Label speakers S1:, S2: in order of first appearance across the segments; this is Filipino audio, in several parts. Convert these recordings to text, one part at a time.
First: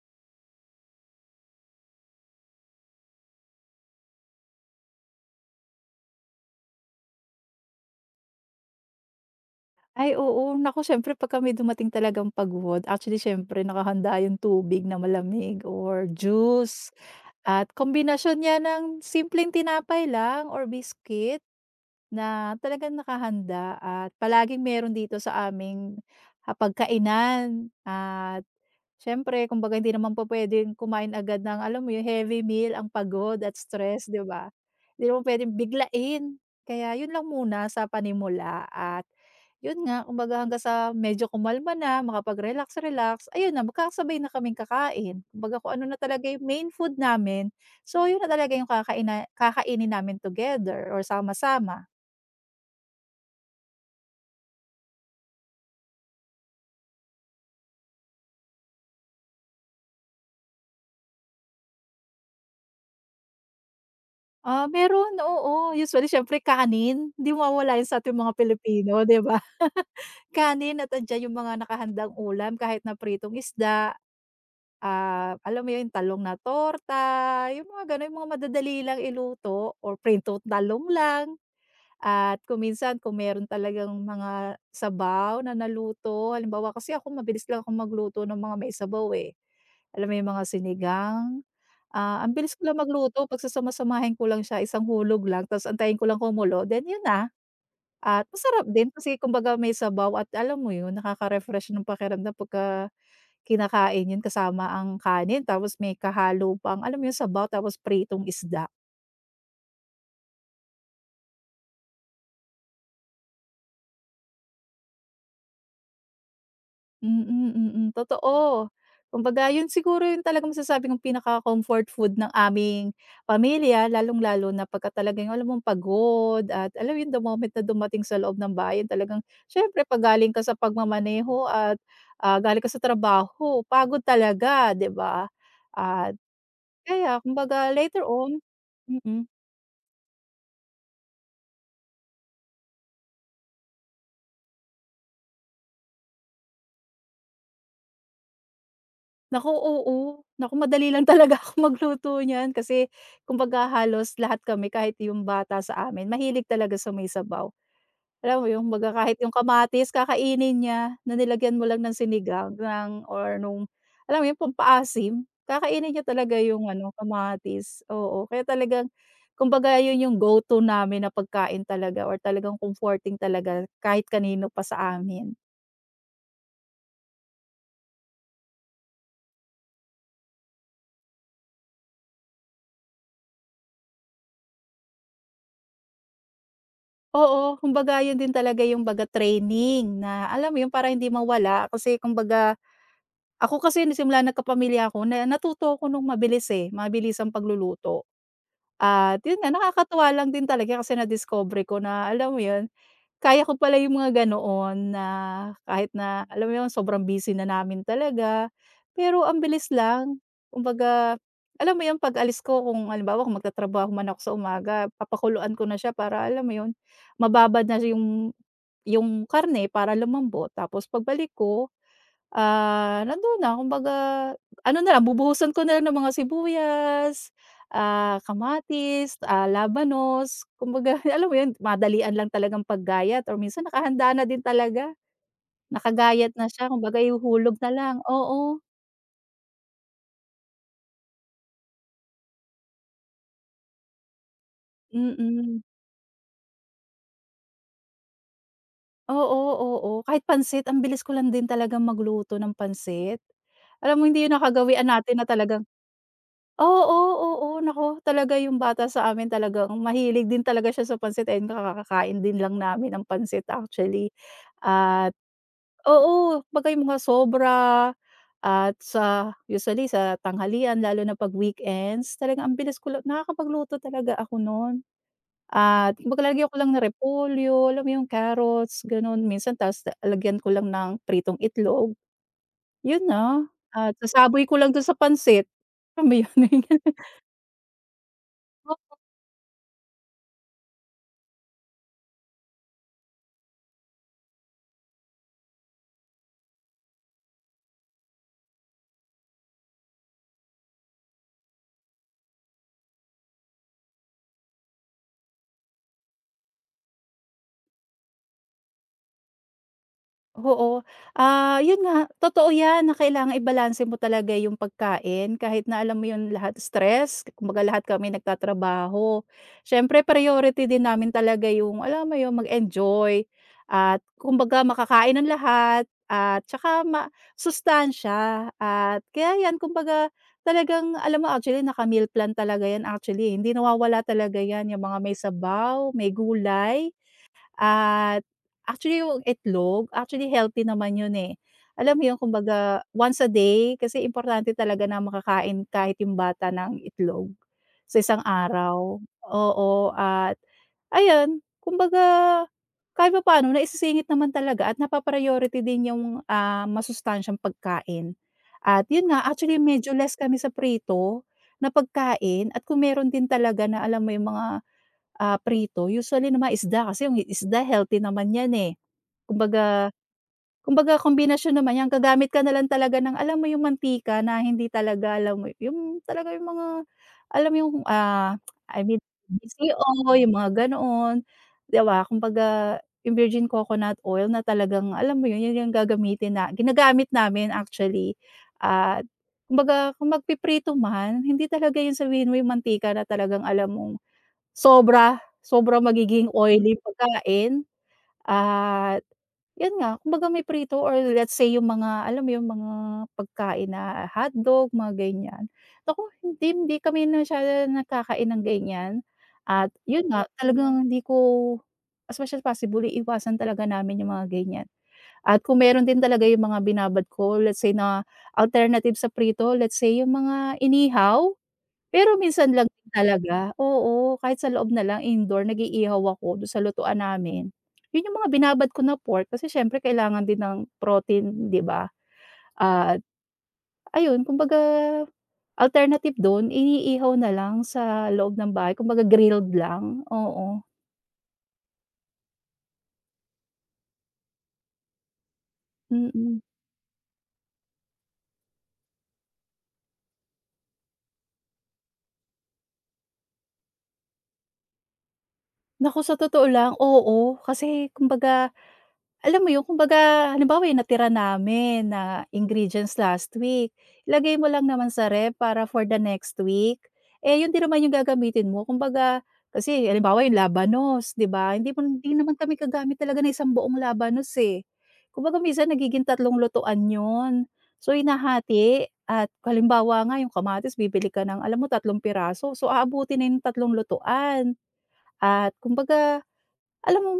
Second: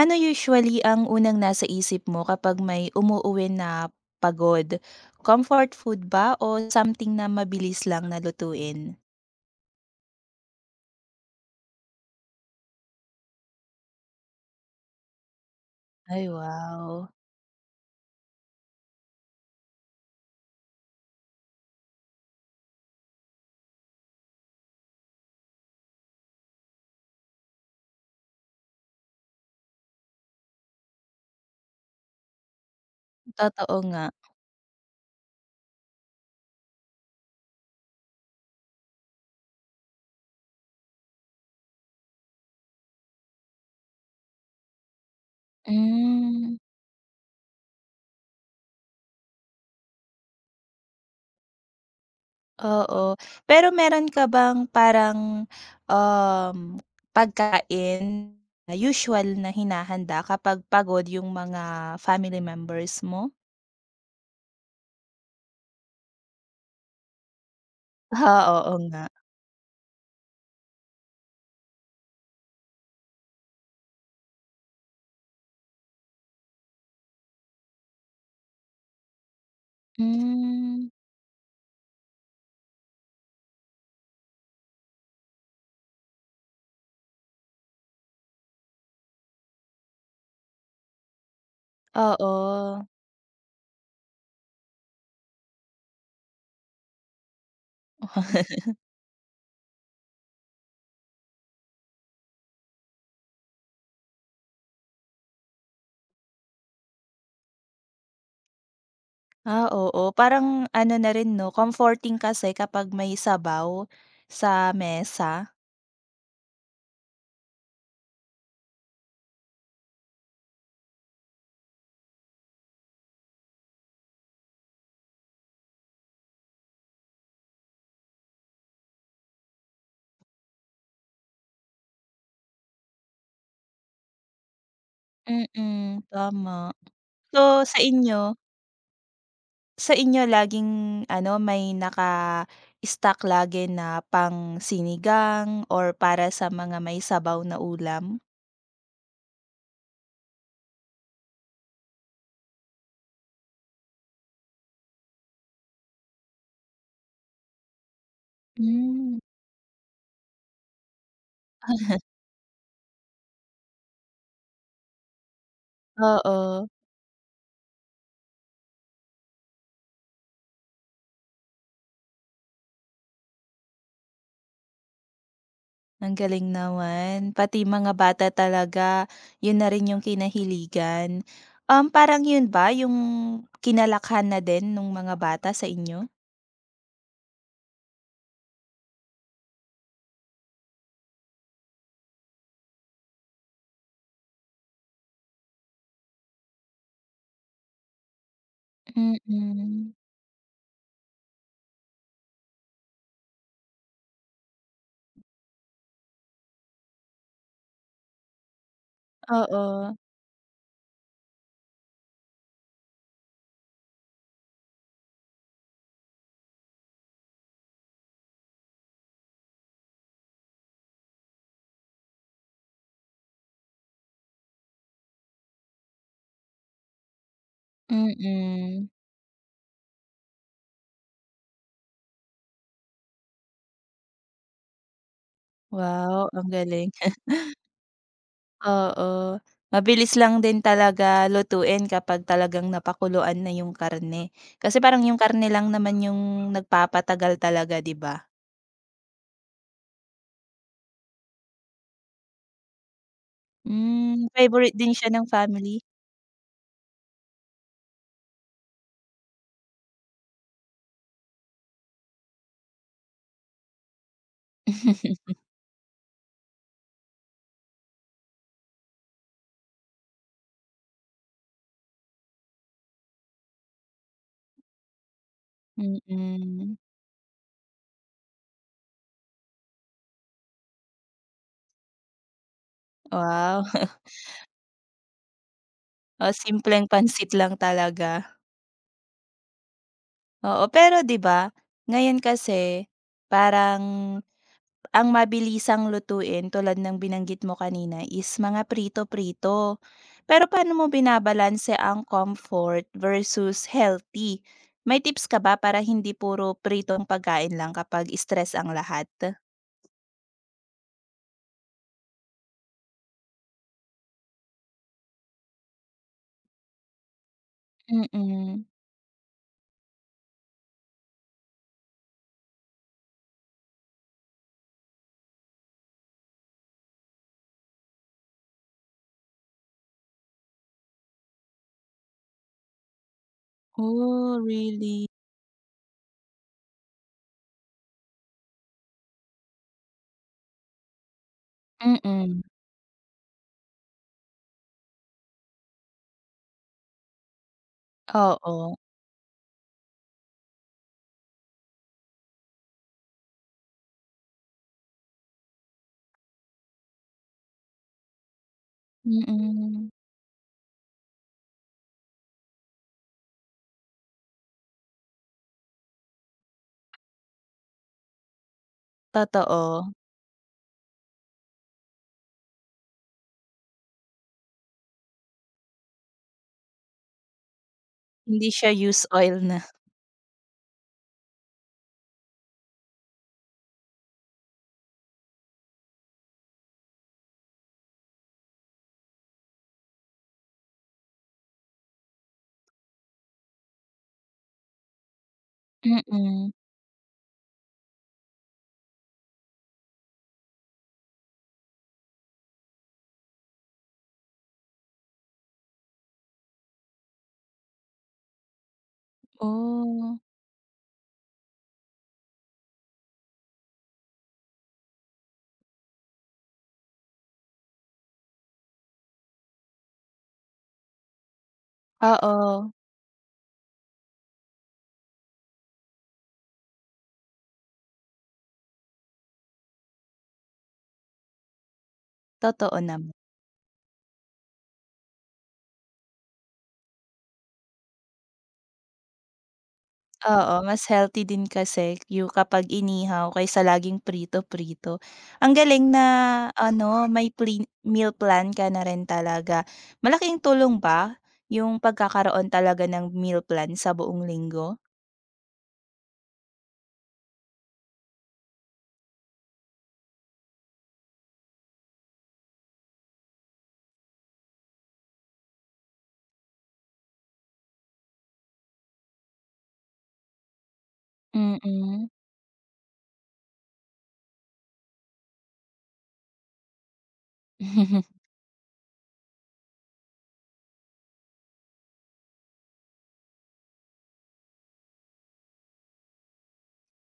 S1: Ano usually ang unang nasa isip mo kapag may umuuwi na pagod? Comfort food ba o something na mabilis lang na lutuin?
S2: Ay oo, naku siyempre pagka may dumating talagang pagod, actually siyempre nakahanda yung tubig na malamig or
S1: Ay,
S2: juice
S1: wow.
S2: at kombinasyon niya ng simpleng tinapay lang or biscuit. Na talagang nakahanda at palaging meron dito sa aming, pagkainan at siyempre kumbaga hindi naman po puwedeng kumain agad ng alam mo 'yun, heavy meal, ang pagod at
S1: Totoo nga.
S2: stress, 'di ba? Hindi naman puwedeng biglain. Kaya 'yun lang muna sa panimula at 'yun nga, kumbaga hanggang sa medyo kumalma na, makapag-relax-relax, ayun na, magkakasabay na kaming kakain. Kumbaga kung ano na talaga yung
S1: Hmm,
S2: main food namin, so 'yun na talaga yung kakainin namin together or sama-sama.
S1: oo. Pero meron ka bang parang, um, pagkain na usual na hinahanda kapag pagod yung mga family members mo?
S2: Ah, meron, oo. Usually siyempre kanin, hindi mawawala yun sa ating mga
S1: Ah, oo
S2: Pilipino,
S1: nga.
S2: 'di ba? Kanin at andiyan yung mga nakahandang ulam kahit na pritong isda, alam mo yun, talong na torta, yung mga gano'n, yung mga madadali lang iluto or pritong talong
S1: Hmm,
S2: lang at kung minsan kung meron talagang mga sabaw na naluto, halimbawa kasi ako mabilis lang ako magluto ng mga may sabaw, eh. Alam mo yung mga sinigang? Ang bilis ko lang
S1: oo.
S2: magluto, pagsasama-samahin ko lang siya, isang hulog lang tapos antayin ko lang kumulo, then yun na. At masarap din kasi kumbaga may sabaw at alam mo yun, nakaka-refresh ng pakiramdam pagka kinakain yun kasama ang kanin tapos may kahalo pang alam mo yung sabaw tapos pritong isda.
S1: Ah, oo. Parang ano na rin 'no, comforting kasi kapag may sabaw sa mesa.
S2: Mm, mm. Mm. Totoo. Kumbaga yun siguro yung talagang masasabi kong pinaka-comfort food ng aming pamilya, lalong-lalo na pagka talagang alam mong pagod at alam mo yun, the moment na dumating sa loob ng bayan, talagang syempre 'pag galing ka sa pagmamaneho at, galing ka sa trabaho pagod talaga, 'di ba?
S1: Mm,
S2: At
S1: tama.
S2: kaya
S1: So,
S2: kumbaga later on mm mm.
S1: sa inyo laging ano, may naka stack lagi na pang-sinigang or para sa mga may sabaw na ulam?
S2: Naku, oo. Naku, madali lang talaga ako magluto niyan kasi kumbaga halos lahat kami kahit yung bata sa amin mahilig talaga sa may sabaw. Alam mo, yung kumbaga kahit
S1: Hmm.
S2: yung kamatis kakainin niya na nilagyan mo lang ng sinigang ng or nung alam mo yung pampaasim, kakainin niya talaga yung
S1: Oo,
S2: ano, kamatis, oo. Kaya talagang kumbaga yun yung go-to namin na pagkain talaga or talagang comforting talaga kahit kanino pa sa amin.
S1: ang galing naman. Pati mga bata talaga, yun na rin yung kinahiligan. Parang yun ba yung kinalakhan na din ng mga bata sa inyo?
S2: Oo, kumbaga yun din talaga yung baga training na alam mo yun, para hindi mawala, kasi kumbaga ako kasi nung simula nagkapamilya ako na natuto ako nung mabilis, eh, mabilis ang pagluluto. At yun nga,
S1: Mm.
S2: nakakatuwa lang din talaga kasi na-discover ko na alam mo yun, kaya ko pala yung mga ganoon na kahit na alam mo yun, sobrang busy na namin talaga, pero ang bilis
S1: Oo.
S2: lang. Kumbaga, alam mo yun, 'pag alis ko kung halimbawa kung magtatrabaho man ako sa umaga, papakuluan ko na siya para alam mo yun, mababad na siya yung karne para lumambot, tapos pagbalik ko. Nando'n na kumbaga ano na lang, bubuhusan ko na lang ng mga sibuyas,
S1: Mm.
S2: kamatis, labanos, kumbaga alam mo 'yun, madalian lang talagang paggayat or minsan nakahanda na din talaga,
S1: Wow,
S2: nakagayat na
S1: ang
S2: siya,
S1: galing.
S2: kumbaga ihuhulog na lang, oo,
S1: Oo. Mabilis lang din talaga lutuin kapag talagang napakuluan na yung karne. Kasi parang yung karne
S2: mm.
S1: lang naman yung nagpapatagal talaga, 'di ba?
S2: Oo, oo, kahit pansit ang bilis ko lang din talagang magluto ng pansit. Alam mo, hindi
S1: Hmm,
S2: 'yun
S1: favorite
S2: nakagawian
S1: din siya
S2: natin
S1: ng
S2: na talagang.
S1: family?
S2: Oo, oo. Naku, talaga yung bata sa amin talagang mahilig din talaga siya sa pansit, and kakakain din lang namin ng pansit actually. At oo, kumbaga yung mga sobra at sa usually sa tanghalian lalo na 'pag weekends talagang ang bilis ko lang nakakapagluto talaga ako noon. At kumbaga ko lang
S1: Mm.
S2: ng repolyo, alam mo yung carrots, gano'n. Minsan ta's lalagyan ko lang ng pritong itlog, yun na.
S1: Wow.
S2: At sasaboy ko lang dun sa pansit, alam mo
S1: Oh,
S2: yun?
S1: simpleng pansit lang talaga. Oo, pero 'di ba, ngayon kasi parang ang mabilisang lutuin tulad ng binanggit mo kanina is mga prito-prito. Pero paano mo binabalanse ang comfort versus healthy? May tips ka ba para hindi puro pritong pagkain lang kapag stress ang lahat?
S2: Oo. Yun nga, totoo 'yan, na kailangang ibalanse mo talaga yung pagkain kahit na alam mo yun, lahat stress, kumbaga lahat kami
S1: Mm.
S2: nagtatrabaho. Siyempre priority din namin talaga yung alam mo yun, mag-enjoy at kumbaga makakain ng lahat at tsaka ma sustansya, at kaya 'yan kumbaga talagang alam mo, actually naka-meal plan talaga 'yan actually, hindi nawawala
S1: Oh,
S2: talaga 'yan, yung mga
S1: really?
S2: may sabaw, may gulay. At actually yung itlog, actually healthy naman yun, eh. Alam mo yun,
S1: Mm.
S2: kumbaga once a day kasi importante talaga na makakain kahit yung bata ng itlog sa isang
S1: Oo.
S2: araw. Oo, at ayun, kumbaga kahit papaano naisisingit naman talaga at napa-priority din yung, masustansyang pagkain. At yun nga, actually
S1: Mm.
S2: medyo less kami sa prito na pagkain at kung meron din talaga na alam mo yung mga prito usually naman isda kasi yung isda healthy naman yan, eh. Kumbaga
S1: Totoo.
S2: kumbaga kombinasyon naman yan, gagamit ka na lang talaga ng alam mo yung mantika na hindi talaga, alam mo yung talaga yung mga alam mo yung,
S1: Hindi siya
S2: I mean
S1: use oil na.
S2: BCO, yung mga ganoon, 'di ba? Kumbaga yung virgin coconut oil na talagang alam mo yun, yun yung gagamitin na ginagamit namin actually, at kumbaga kung magpiprito man hindi talaga yun, sabihin mo yung mantika na talagang alam mo. Sobra, sobrang magiging
S1: Mm.
S2: oily pagkain at 'yun nga, kumbaga may prito or let's say yung mga alam mo yung mga pagkain na hotdog, mga ganyan. Naku, hindi hindi kami masyado nakakain ng ganyan at 'yun
S1: Oh.
S2: nga, talagang hindi ko, as much as possible iiwasan talaga namin yung mga ganyan. At kung meron din talaga yung mga binabad ko, let's say na alternative sa prito, let's say yung mga inihaw. Pero minsan lang
S1: Oo,
S2: din talaga, oo, kahit sa loob na lang indoor nag-iihaw ako do'n sa lutuan namin. 'Yun yung mga binabad ko na pork kasi siyempre kailangan din ng protein, 'di ba?
S1: totoo
S2: At
S1: naman.
S2: ayun, kumbaga alternative do'n iniihaw na lang sa loob ng bahay, kumbaga grilled lang, oo,
S1: Oo, mas healthy din kasi yung kapag inihaw kaysa laging prito-prito. Ang galing na
S2: mm.
S1: ano, may pli meal plan ka na rin talaga. Malaking tulong ba yung pagkakaroon talaga ng meal plan sa buong linggo?
S2: Naku, sa totoo lang, oo, kasi kumbaga alam mo yun, kumbaga halimbawa yung natira namin na ingredients last week, ilagay mo lang naman sa ref para for the next week. Eh, yun din naman yung gagamitin mo, kumbaga kasi halimbawa yung labanos, 'di ba? Hindi mo
S1: Mm.
S2: hindi naman kami kagamit talaga ng isang buong labanos, eh. Kumbaga minsan nagiging tatlong lutuan yun. So, inahati at halimbawa nga yung kamatis bibili ka ng alam mo tatlong piraso, so aabutin na yung tatlong lutuan at kumbaga alam mo,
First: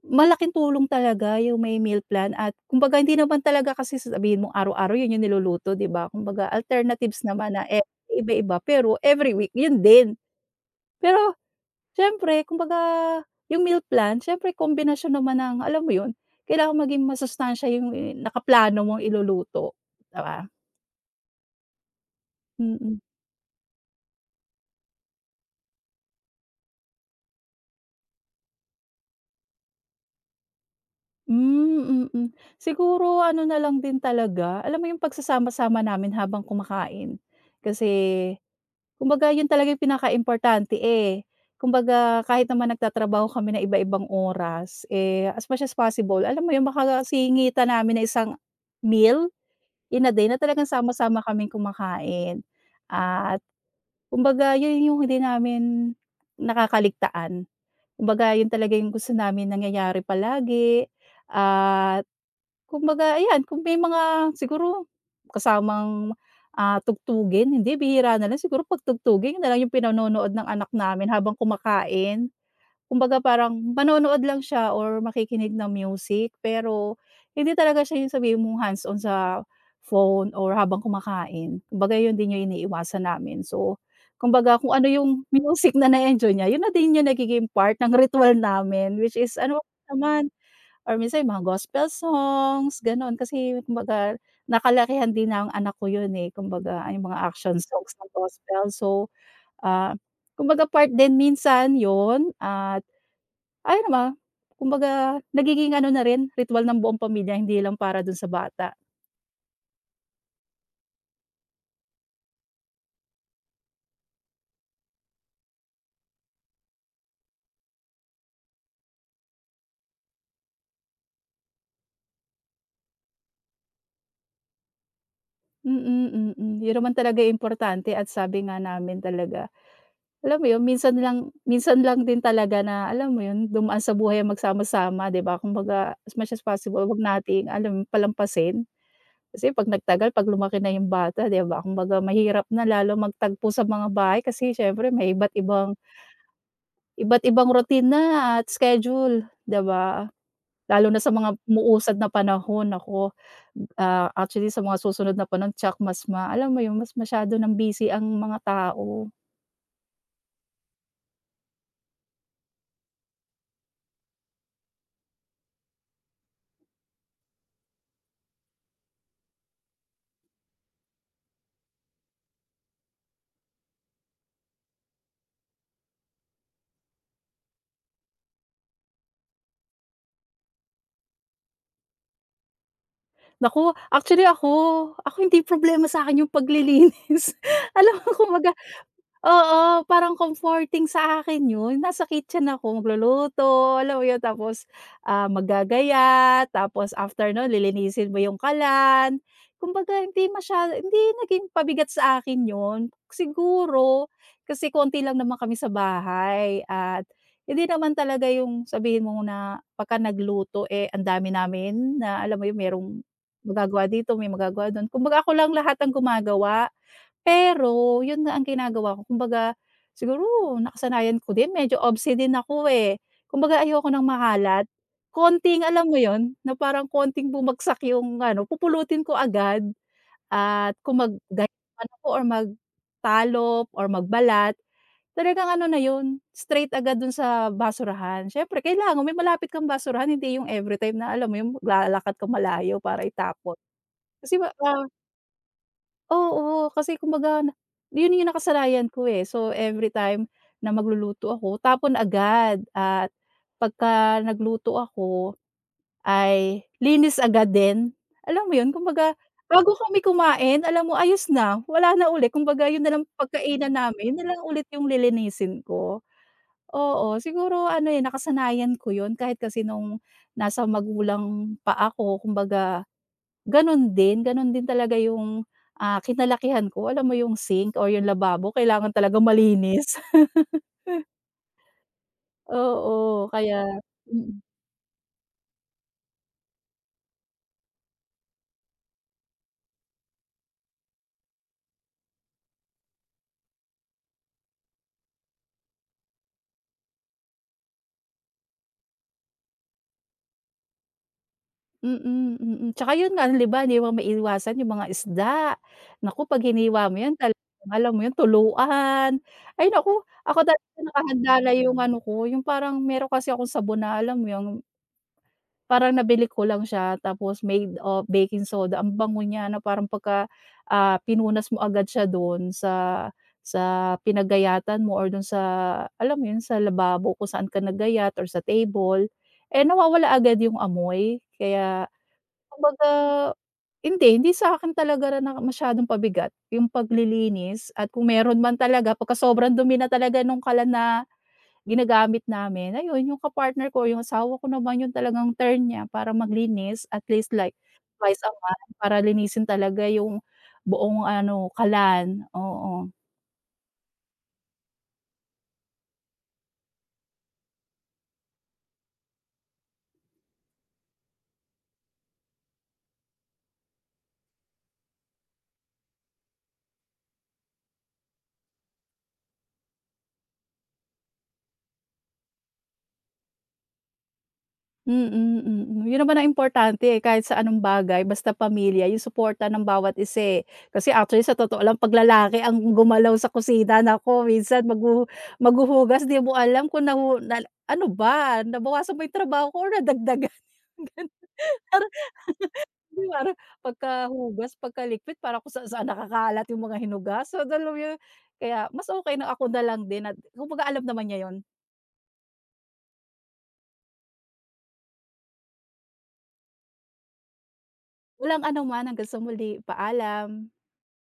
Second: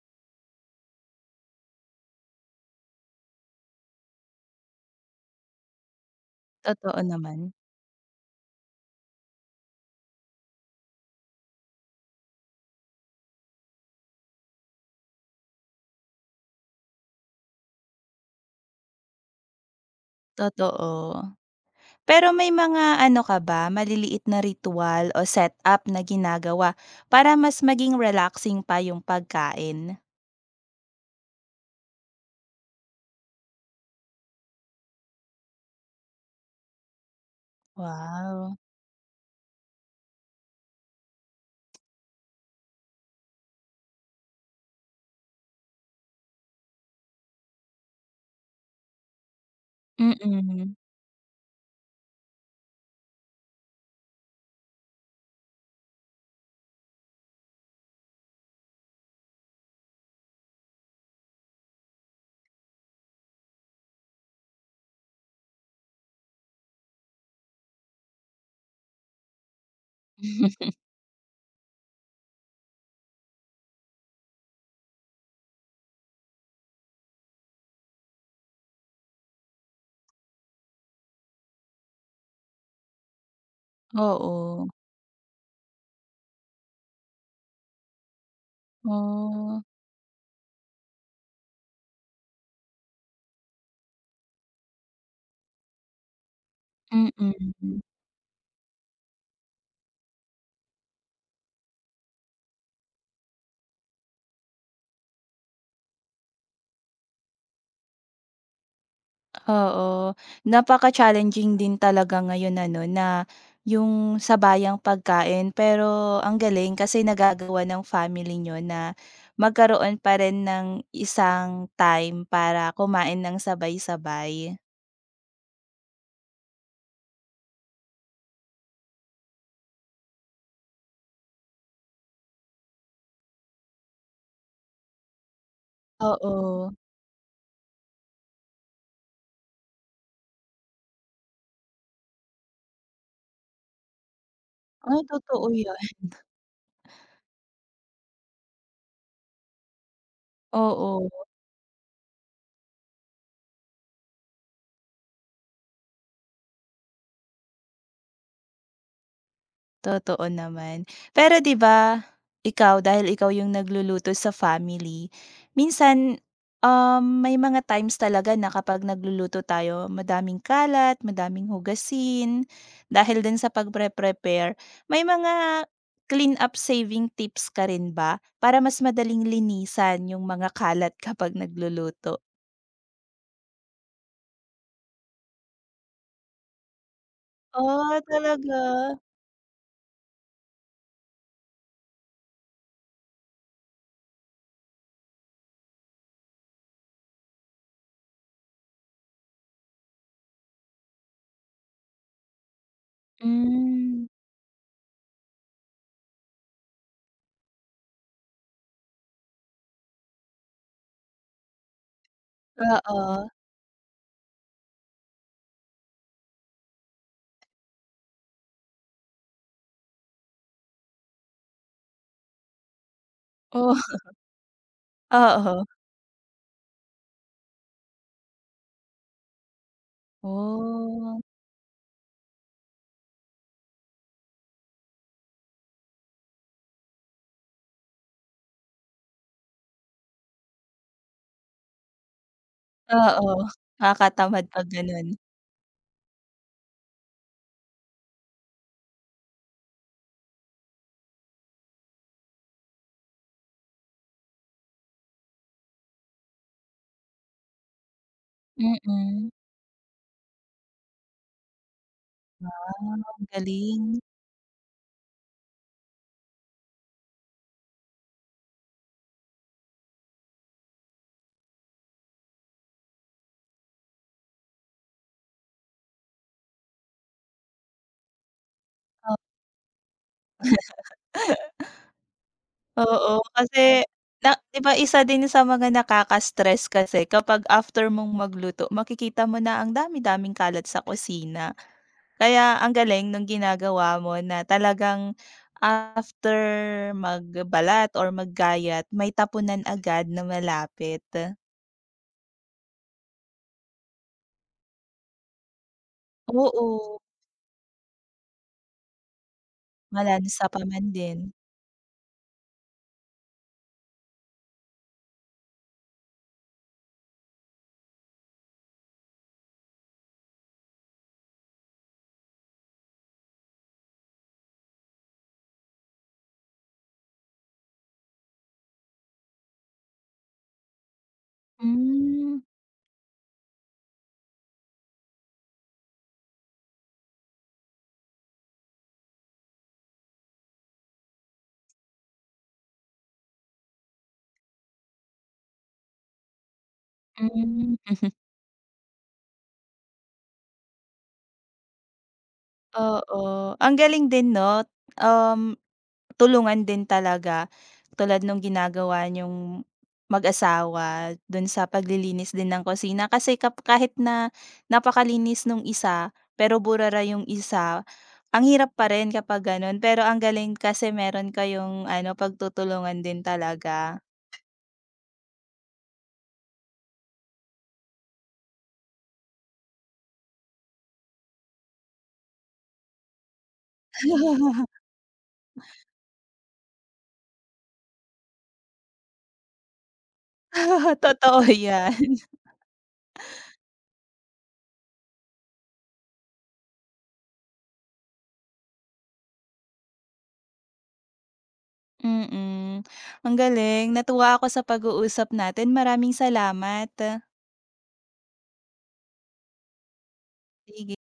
S2: malaking tulong talaga yung may meal plan at kumbaga hindi naman talaga kasi sasabihin mong araw-araw yun yung niluluto, 'di ba? Kumbaga
S1: Totoo
S2: alternatives
S1: naman,
S2: naman na, eh, iba-iba pero every week yun din. Pero siyempre kumbaga yung meal plan siyempre kombinasyon naman ng alam mo yun, kailangan maging masustansiya yung, eh, nakaplano mong iluluto, 'di ba?
S1: totoo. Pero may mga
S2: Mm.
S1: ano ka ba, maliliit na ritual o setup na ginagawa para mas maging relaxing pa yung pagkain?
S2: Hmm, mm. Siguro ano na lang din talaga, alam mo yung pagsasama-sama namin habang kumakain. Kasi
S1: Wow,
S2: kumbaga yun talaga yung importante, eh. Kumbaga kahit naman nagtatrabaho kami ng iba-ibang oras, eh, as much as possible alam mo yun, makasingitan namin ng isang meal in a
S1: mm
S2: day na talagang
S1: mm,
S2: sama-sama kaming kumakain. At kumbaga yun yung hindi namin nakakaligtaan. Kumbaga yun talaga yung gusto namin nangyayari palagi at kumbaga ayan, kung may mga siguro kasamang, tugtugin, hindi bihira na lang siguro 'pag tugtugin yun na lang yung pinanonood ng anak namin habang kumakain. Kumbaga parang manonood lang siya or makikinig ng music, pero hindi talaga siya yung sabihin mong hands-on sa phone or habang kumakain. Kumbaga yun din yung iniiwasan namin. So, kumbaga
S1: oo.
S2: kung ano yung music na na-enjoy niya, yun na din yung nagiging part ng ritual namin, which is ano
S1: Oh,
S2: naman. Or minsan yung mga gospel songs, gano'n. Kasi kumbaga nakalakihan din ng anak ko yun, eh, kumbaga yung mga action
S1: mm.
S2: songs ng gospel. So, ah, kumbaga part din minsan yun at ayun ba, kumbaga nagiging ano na rin, ritwal ng buong pamilya hindi lang para dun sa bata.
S1: Oo, napaka-challenging din talaga ngayon ano na yung sabayang pagkain, pero ang galing kasi nagagawa ng family niyo na magkaroon pa rin ng isang time para kumain ng sabay-sabay.
S2: Mm, mm. Mm. Yun naman talaga yung importante at sabi nga namin talaga, alam mo yun, minsan lang din talaga na alam mo yun, dumaan sa buhay ang magsama-sama, 'di ba? Kumbaga as much as
S1: Oo,
S2: possible 'wag nating alam mo yun, palampasin. Kasi 'pag nagtagal, 'pag lumaki na yung bata, 'di ba, kumbaga mahirap na lalo magtagpo sa mga bahay kasi siyempre
S1: ay
S2: may iba't
S1: totoo
S2: ibang
S1: 'yan,
S2: iba't ibang routine na at schedule, 'di ba? Lalo na
S1: oo.
S2: sa mga umuusad na panahon, naku, actually sa mga susunod na panahon tiyak mas alam mo yun, mas masyado ng busy ang mga tao.
S1: Totoo naman. Pero 'di ba, ikaw dahil ikaw yung nagluluto sa family, minsan, may mga times talaga na kapag nagluluto tayo madaming kalat, madaming hugasin. Dahil din sa pagpre-prepare, may mga clean up saving tips ka rin ba para mas madaling linisan yung mga kalat kapag nagluluto?
S2: Naku, actually ako hindi problema sa'kin yung paglilinis. Alam
S1: Oh,
S2: mo kumbaga.
S1: talaga?
S2: Oo, parang comforting sa akin yun. Nasa kitchen ako magluluto, alam mo yun, tapos, maggagaya, tapos after nun lilinisin mo yung kalan. Kumbaga hindi naging pabigat sa akin yun.
S1: Hmm,
S2: Siguro kasi konti lang naman kami sa bahay at hindi naman talaga yung sabihin mo na pagka nagluto, eh, ang dami namin na alam mo yun, merong
S1: oo.
S2: magagawa dito, may magagawa dun. Kumbaga ako lang lahat ang gumagawa. Pero yun nga ang ginagawa ko, kumbaga siguro nakasanayan ko din, medyo obse din ako, eh. Kumbaga
S1: Oh,
S2: ayoko ng mahalat,
S1: oo.
S2: konting alam mo yon, na parang konting bumagsak yung ano, pupulutin ko agad at kung
S1: Oh.
S2: maggayaman ako or magtalop or magbalat, talagang ano na yun, straight agad dun sa basurahan. Siyempre kailangan may malapit kang basurahan, hindi yung everytime na alam mo yung maglalakad ka malayo para
S1: Oo,
S2: itapon. Kasi
S1: nakakatamad
S2: ma
S1: 'pag
S2: ah
S1: gano'n.
S2: Oo, kasi kumbaga na yun yung nakasanayan ko, eh. So, every time na magluluto ako tapon agad at pagka nagluto ako ay linis agad din. Alam mo yun, kumbaga
S1: Mm.
S2: bago kami kumain alam mo ayos na, wala na ulit. Kumbaga yun na
S1: Wow,
S2: lang
S1: ang
S2: pagkainan
S1: galing.
S2: namin, yun na lang ulit yung lilinisin ko. Oo, siguro ano, eh, nakasanayan ko yun, kahit kasi nung nasa magulang pa ako, kumbaga gano'n din, gano'n din talaga yung, kinalakihan ko. Alam mo yung sink or yung lababo kailangan talaga malinis.
S1: O oo,
S2: Oo, kaya
S1: kasi na
S2: mm,
S1: 'di ba isa din sa mga nakaka-stress kasi kapag after mong magluto makikita mo na ang dami-daming kalat sa kusina. Kaya ang galing nung ginagawa mo na talagang after magbalat or maggayat may tapunan agad na malapit.
S2: mm, mm. Tsaka yun nga, halimbawa hindi mo maiiwasan yung mga isda. Naku, 'pag hiniwa mo
S1: Oo,
S2: yan talagang alam mo yun, tuluan. Ay naku,
S1: wala na
S2: ako
S1: sa
S2: talaga
S1: pamangkin.
S2: nakahanda na yung ano ko, yung parang meron kasi akong sabon na alam mo yung. Parang nabili ko lang siya tapos made of baking soda, ang bango niya, na parang pagka, pinunas mo agad siya dun sa pinagayatan mo or dun sa alam mo yun, sa lababo kung saan ka nagayat or sa table, eh, nawawala agad yung amoy. Kaya
S1: Hmm,
S2: kumbaga hindi sa'kin talaga na masyadong pabigat yung paglilinis at kung meron man talaga pagka sobrang dumi na talaga nung kalan na ginagamit namin, ayun yung ka-partner ko, yung asawa ko naman yun, talagang turn niya para maglinis at least like
S1: hmm.
S2: twice a month para linisin talaga yung buong ano, kalan, oo.
S1: Oo, ang galing din 'no, um, tulungan din talaga tulad nung ginagawa niyong mag-asawa dun sa paglilinis din ng kusina kasi kap kahit na napakalinis nung isa, pero burara yung isa, ang hirap pa rin kapag gano'n. Pero ang galing kasi meron kayong ano, pagtutulungan din talaga.
S2: Mm, mm. Mm. Yun naman ang importante, eh, kahit sa anong bagay basta pamilya yung suporta ng bawat isa, eh. Kasi actually sa totoo lang 'pag ang gumalaw sa kusina naku minsan maghuhugas di mo alam kung na ano ba, nabawasan ba yung trabaho ko or nadagdagan,
S1: Totoo 'yan,
S2: 'di ba, parang pagkahugas, pagkalikpit para kung saan-saan nakakalat yung mga hinugasan, alam mo yun? Kaya mas okey na ako na lang din at kumbaga alam naman niya yun.
S1: mm. Ang galing, natuwa ako sa pag-uusap natin, maraming salamat.
S2: Walang anuman, hanggang sa muli, paalam.
S1: Sige.